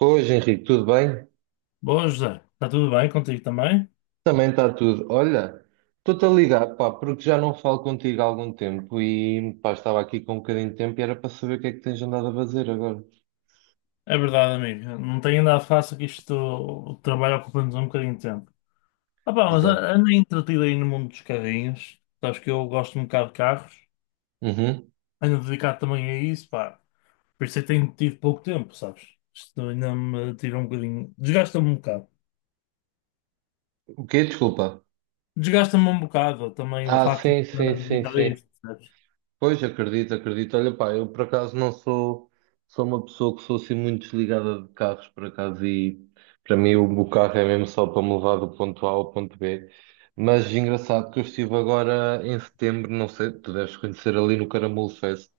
Hoje, Henrique, tudo bem? Boa, José. Está tudo bem contigo também? Também está tudo. Olha, estou-te a ligar, pá, porque já não falo contigo há algum tempo e, pá, estava aqui com um bocadinho de tempo e era para saber o que é que tens andado a fazer agora. É verdade, amigo. Não tenho andado fácil que isto, o trabalho ocupa-nos um bocadinho de tempo. Ah, pá, mas Exato. Ando entretido aí no mundo dos carrinhos. Sabes que eu gosto um bocado de carros. Uhum. Ando dedicado também a isso, pá. Por isso é que tenho tido pouco tempo, sabes? Isto ainda me tira um bocadinho. Desgasta-me um bocado. O quê? Desculpa. Desgasta-me um bocado também o Ah, facto de sim, sim, estar sim, dedicado a sim. isso, percebes? Pois, acredito, acredito. Olha, pá, eu por acaso não sou, sou uma pessoa que sou assim muito desligada de carros, por acaso. E para mim o carro é mesmo só para me levar do ponto A ao ponto B. Mas engraçado que eu estive agora em setembro, não sei, tu deves conhecer ali no Caramulo Fest.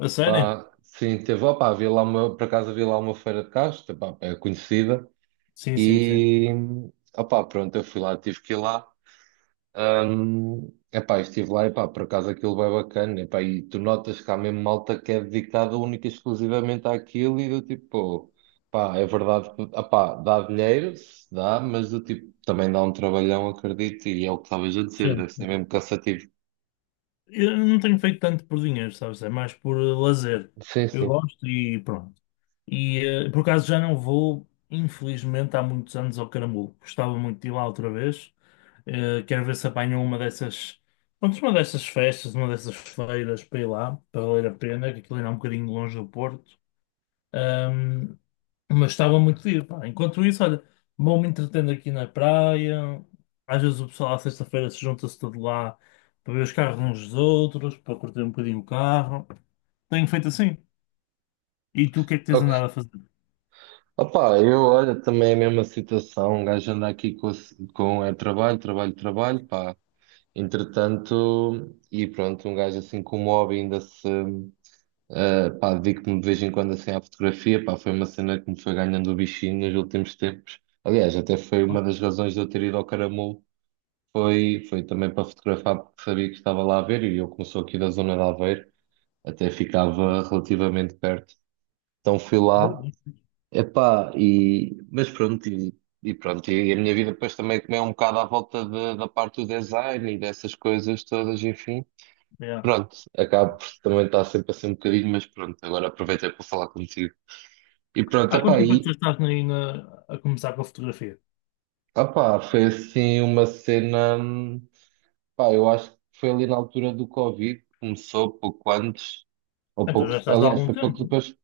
A sério? Pá, sim, teve, opá, por acaso havia lá uma feira de carros, tá, pá, é conhecida, Sim, sim, sim. e opá, pronto, eu fui lá, tive que ir lá. Epá, estive lá, epá, por acaso aquilo vai bacana, epá, e tu notas que há mesmo malta que é dedicada única e exclusivamente àquilo. E do tipo, pá, é verdade que, epá, dá dinheiro, se dá, mas do tipo, também dá um trabalhão, acredito, e é o que estavas a dizer, Sim. deve ser mesmo cansativo. Eu não tenho feito tanto por dinheiro, sabes? É mais por lazer. Sim, Eu sim. gosto e pronto. E por acaso já não vou, infelizmente, há muitos anos ao Caramulo. Gostava muito de ir lá outra vez. Quero ver se apanho uma dessas, pronto, uma dessas festas, uma dessas feiras para ir lá, para valer a pena, que aquilo ainda é um bocadinho longe do Porto. Ahm, mas estava muito giro, pá. Enquanto isso, olha, vou-me entretendo aqui na praia. Às vezes o pessoal à sexta-feira se junta-se todo lá para ver os carros uns dos outros, para curtir um bocadinho o carro. Tenho feito assim. E tu o que é que tens Ok. andado a fazer? Opá, eu olha, também é a mesma situação, um gajo anda aqui com, com é trabalho, trabalho, trabalho, pá. Entretanto, e pronto, um gajo assim com o hobby ainda se. Pá, dedico-me de vez em quando assim à fotografia, pá, foi uma cena que me foi ganhando o bichinho nos últimos tempos. Aliás, até foi uma das razões de eu ter ido ao Caramulo, foi também para fotografar, porque sabia que estava lá a ver, e eu como sou aqui da zona de Aveiro, até Nada. ficava relativamente perto. Então fui lá, epá, e, mas pronto, e pronto, e a minha vida depois também comeu um bocado à volta da parte do design e dessas coisas todas, enfim. Yeah. Pronto, acabo por também estar sempre assim um bocadinho, mas pronto, agora aproveitei para falar contigo. E pronto, Há quanto epá, tempo é que tu e, já estás aí a começar com a fotografia? opá, foi assim uma cena. Pá, eu acho que foi ali na altura do Covid, que começou pouco antes, ou Então pouco. já estás há Aliás, algum foi pouco tempo. depois.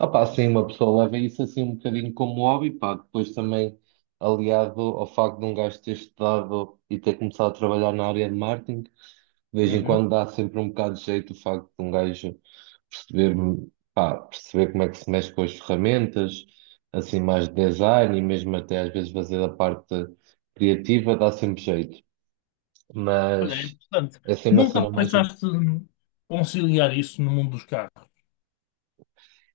Opá, assim, uma pessoa leva isso assim um bocadinho como hobby, pá, depois também aliado ao facto de um gajo ter estudado e ter começado a trabalhar na área de marketing. De vez em Uhum. quando dá sempre um bocado de jeito o facto de um gajo ver, pá, perceber como é que se mexe com as ferramentas, assim mais de design, e mesmo até às vezes fazer a parte criativa dá sempre jeito, Olha, é mas interessante. é sempre a Nunca cena mais. Pensaste em conciliar isso no mundo dos carros?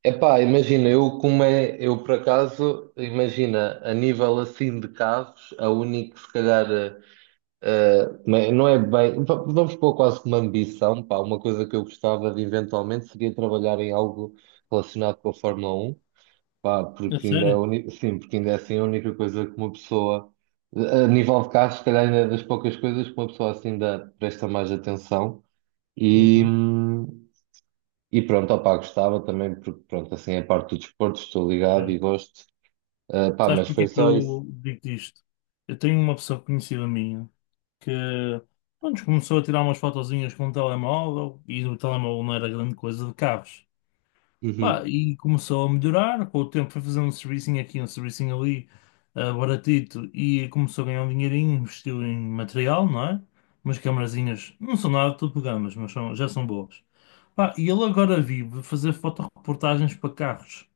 Epá, imagina, eu por acaso, imagina, a nível assim de carros, a única que se calhar, eh, não é bem, vamos pôr quase como ambição, pá, uma coisa que eu gostava de eventualmente seria trabalhar em algo relacionado com a Fórmula 1. Pá, É porque sério? Ainda é assim a única coisa que uma pessoa, a nível de carros, se calhar ainda é das poucas coisas que uma pessoa assim ainda presta mais atenção e, Uhum. hum, e pronto, opá, gostava também, porque pronto, assim é parte do desporto, estou ligado É. e gosto. Ah, pá, Sabes mas porque foi é que só isso. eu digo isto? Eu tenho uma pessoa conhecida minha que pronto, começou a tirar umas fotozinhas com o telemóvel e o telemóvel não era grande coisa de carros. Pá, Uhum. e começou a melhorar, com o tempo foi fazendo um servicinho aqui, um servicinho ali, ah, baratito, e começou a ganhar um dinheirinho, investiu em material, não é? Umas camarazinhas, não são nada de topo de gamas, mas são- já são boas. Pá, e ele agora vive fazer fotoreportagens para carros.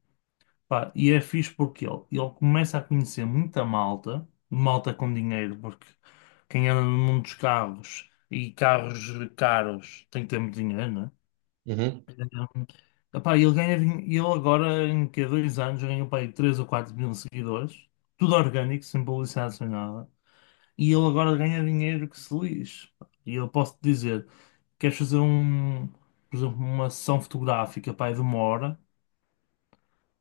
Pá, e é fixe porque ele começa a conhecer muita malta, malta com dinheiro, porque quem anda no mundo dos carros e carros caros tem que ter muito dinheiro, né? Uhum. Um, epá, ele ganha, ele agora em que 2 anos ganhou para aí 3 ou 4 mil seguidores, tudo orgânico, sem publicidade, sem nada, e ele agora ganha dinheiro que se lixe. Pá. E eu posso te dizer, queres fazer um, por exemplo, uma sessão fotográfica, pá, aí de 1 hora,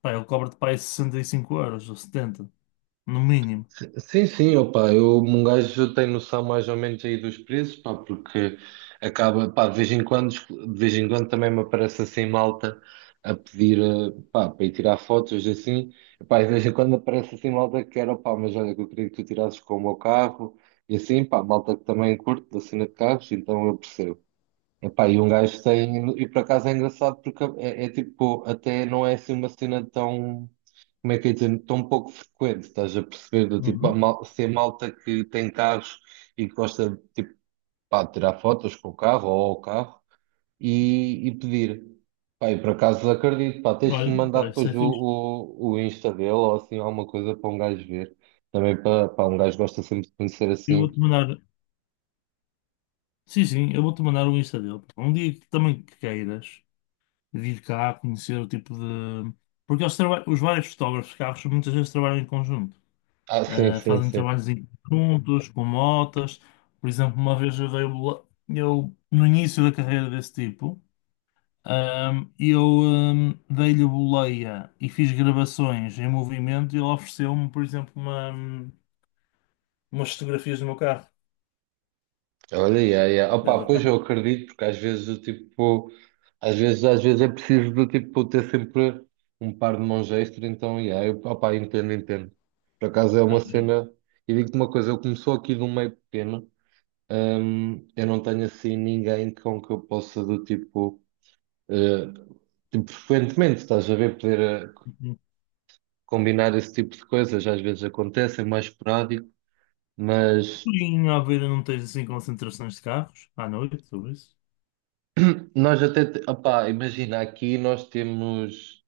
pá, ele cobra-te para aí 65 euros ou 70 no mínimo. Sim, sim, opa, eu, um gajo tem noção mais ou menos aí dos preços, pá, porque acaba, pá, de vez em quando também me aparece assim malta a pedir, pá, para ir tirar fotos assim, pá, e de vez em quando aparece assim malta que era, pá, mas olha, que eu queria que tu tirasses com o meu carro, e assim, pá, malta que também curte da cena de carros, então eu percebo. Epá, e um gajo tem. E por acaso é engraçado porque é tipo, até não é assim uma cena tão. Como é que é dizer? Tão pouco frequente, estás a perceber? Do tipo, Uhum. Se é malta que tem carros e que gosta de tipo, pá, de tirar fotos com o carro ou ao carro e pedir. Pá, e por acaso acredito, pá, tens que Olha, me mandar pá, isso depois é o, fixe. o, o Insta dele ou assim alguma coisa para um gajo ver. Também para, pá, um gajo gosta sempre de conhecer Eu assim. vou-te mandar. Sim, sim, eu vou-te mandar o Insta dele. Um dia que também que queiras vir cá conhecer o tipo de. Porque eles os vários fotógrafos de carros muitas vezes trabalham em conjunto. Ah, sim, Ah, sim, fazem sim. trabalhos em conjuntos, com motas. Por exemplo, uma vez eu, no início da carreira desse tipo, eu dei-lhe a boleia e fiz gravações em movimento e ele ofereceu-me, por exemplo, uma, umas fotografias do meu carro. Olha, yeah, yeah. Opa, pois eu Exatamente. acredito, porque às vezes é preciso do tipo ter sempre um par de mãos extra. Então yeah, eu, opa, entendo, entendo. Por acaso é Às uma vezes cena, e digo-te uma coisa, eu começou aqui de um meio pequeno, eu não tenho assim ninguém com que eu possa do tipo, eh, tipo, frequentemente, estás a ver, poder eh, um combinar esse tipo de coisas. Às vezes acontece, é mais esporádico, mas pouquinho, à beira não tens assim concentrações de carros à noite, tudo isso. Opá, imagina, aqui nós temos.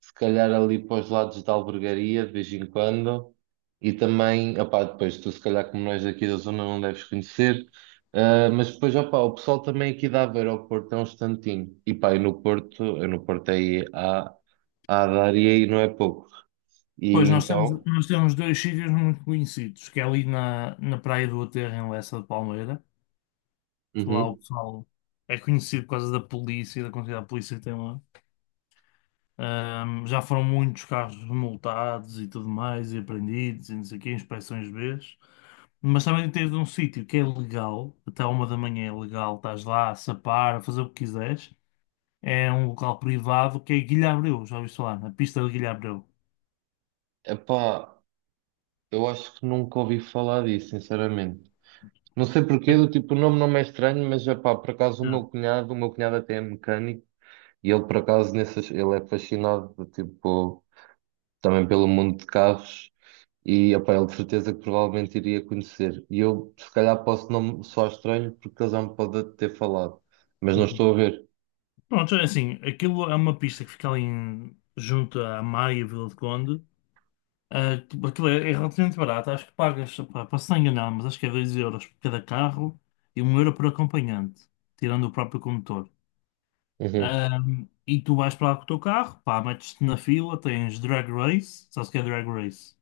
Se calhar ali para os lados da Albergaria, de vez em quando, e também, opá, depois tu se calhar como nós aqui da zona não deves conhecer. Ah, mas depois, opá, o pessoal também aqui da Aveiro ao Porto é um instantinho, e pá, e no Porto, eu no Porto aí há, há a dar e aí não é pouco, e Pois nós temos, então, nós temos dois sítios muito conhecidos, que é ali na, na Praia do Aterro, em Lessa de Palmeira, que lá o uhum. pessoal é conhecido por causa da polícia, e da quantidade de polícia que tem lá. Já foram muitos carros multados e tudo mais, e apreendidos, e não sei o quê, inspeções Bs. Mas também tens um sítio que é legal, até 1 da manhã é legal, estás lá a sapar, a fazer o que quiseres. É um local privado que é Guilha Abreu, já ouviste falar? A pista de Guilha Abreu. Epá, eu acho que nunca ouvi falar disso, sinceramente. Não sei porquê, do tipo, o nome não me é estranho, mas epá, por acaso Já. O meu cunhado até é mecânico. E ele, por acaso, nessas, ele é fascinado, tipo, também pelo mundo de carros. E, opá, ele de certeza que provavelmente iria conhecer. E eu, se calhar, posso não me soar estranho porque ele já me pode ter falado. Mas não Uhum. estou a ver. Pronto, é assim, aquilo é uma pista que fica ali junto à Maia e Vila de Conde. Ah, tipo, aquilo é relativamente barato, acho que pagas, pá, para se não enganar, mas acho que é 2 euros por cada carro e 1 euro por acompanhante, tirando o próprio condutor. Uhum. Ah, e tu vais para lá com o teu carro, pá, metes-te na fila, tens drag race, sabes o que é drag race?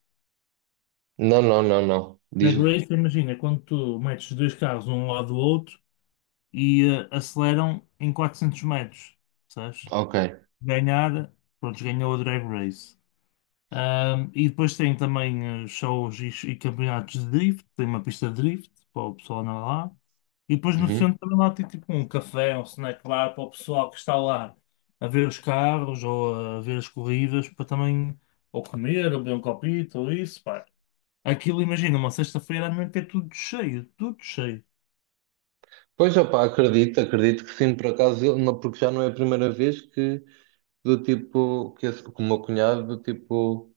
Não, não, não, não. Drag Diz-me. race, imagina, quando tu metes dois carros um ao lado do outro e aceleram em 400 metros, sabes? Ok. Ganhar, pronto, ganhou a Drag Race. E depois tem também shows e campeonatos de drift, tem uma pista de drift para o pessoal andar lá. E depois no Uhum. centro também lá tem tipo um café, um snack bar para o pessoal que está lá a ver os carros ou a ver as corridas para também ou comer, ou beber um copito, ou isso, pá. Aquilo, imagina, uma sexta-feira à noite é tudo cheio, tudo cheio. Pois, opá, acredito, acredito que sim, por acaso, porque já não é a primeira vez que do tipo, que, esse, que o meu cunhado, do tipo,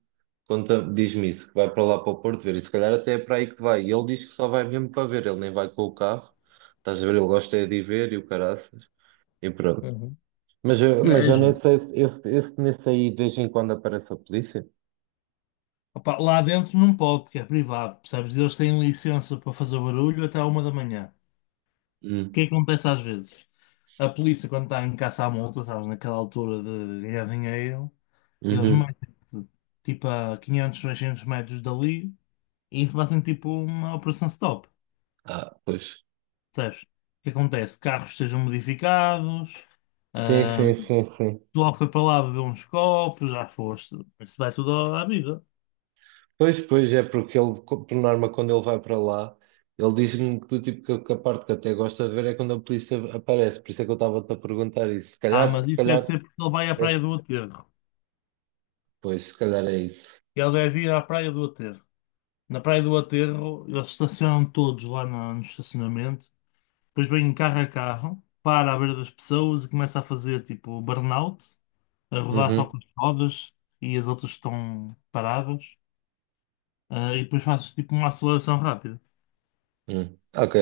conta, diz-me isso, que vai para lá para o Porto ver, e se calhar até é para aí que vai. E ele diz que só vai mesmo para ver, ele nem vai com o carro, estás a ver, ele gosta é de ir ver e o caraças, e pronto. Uhum. Mas eu, mas É eu nem giro. sei se esse nesse aí de vez em quando aparece a polícia. Opa, lá dentro não pode, porque é privado, percebes? Eles têm licença para fazer barulho até à 1 da manhã. O que Hum. é que acontece às vezes? A polícia, quando está em caça à multa, sabes, naquela altura de ganhar dinheiro, eles Uhum. metem tipo a 500, 600 metros dali e fazem tipo uma operação stop. Ah, pois. Percebes? O que acontece? Carros sejam modificados, Sim, ahm, sim, sim, sim. tu logo foi para lá beber uns copos, já foste, isso vai tudo à vida. Pois, pois, é porque ele, por norma, quando ele vai para lá, ele diz-me que a parte que até gosta de ver é quando a polícia aparece, por isso é que eu estava-te a perguntar isso. Se Ah, calhar, mas se isso deve calhar, ser porque ele vai à praia é- do Aterro. pois, se calhar é isso. E ele deve ir à Praia do Aterro. Na Praia do Aterro, eles estacionam todos lá no estacionamento. Depois vem um carro a carro, para à beira das pessoas e começa a fazer tipo burnout, a rodar só Uhum, com as rodas e as outras estão paradas. Ah, e depois faz tipo uma aceleração rápida. uhum. Ok.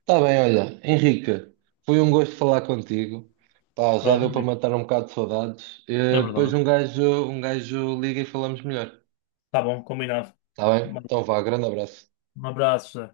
Está bem, olha, Henrique, foi um gosto falar contigo. Pá, já Pronto, deu para amigo. matar um bocado de saudades. É Eh, depois verdade. Um gajo liga e falamos melhor. Tá bom, combinado. Está bem? Então vá, grande abraço. Um abraço, Zé.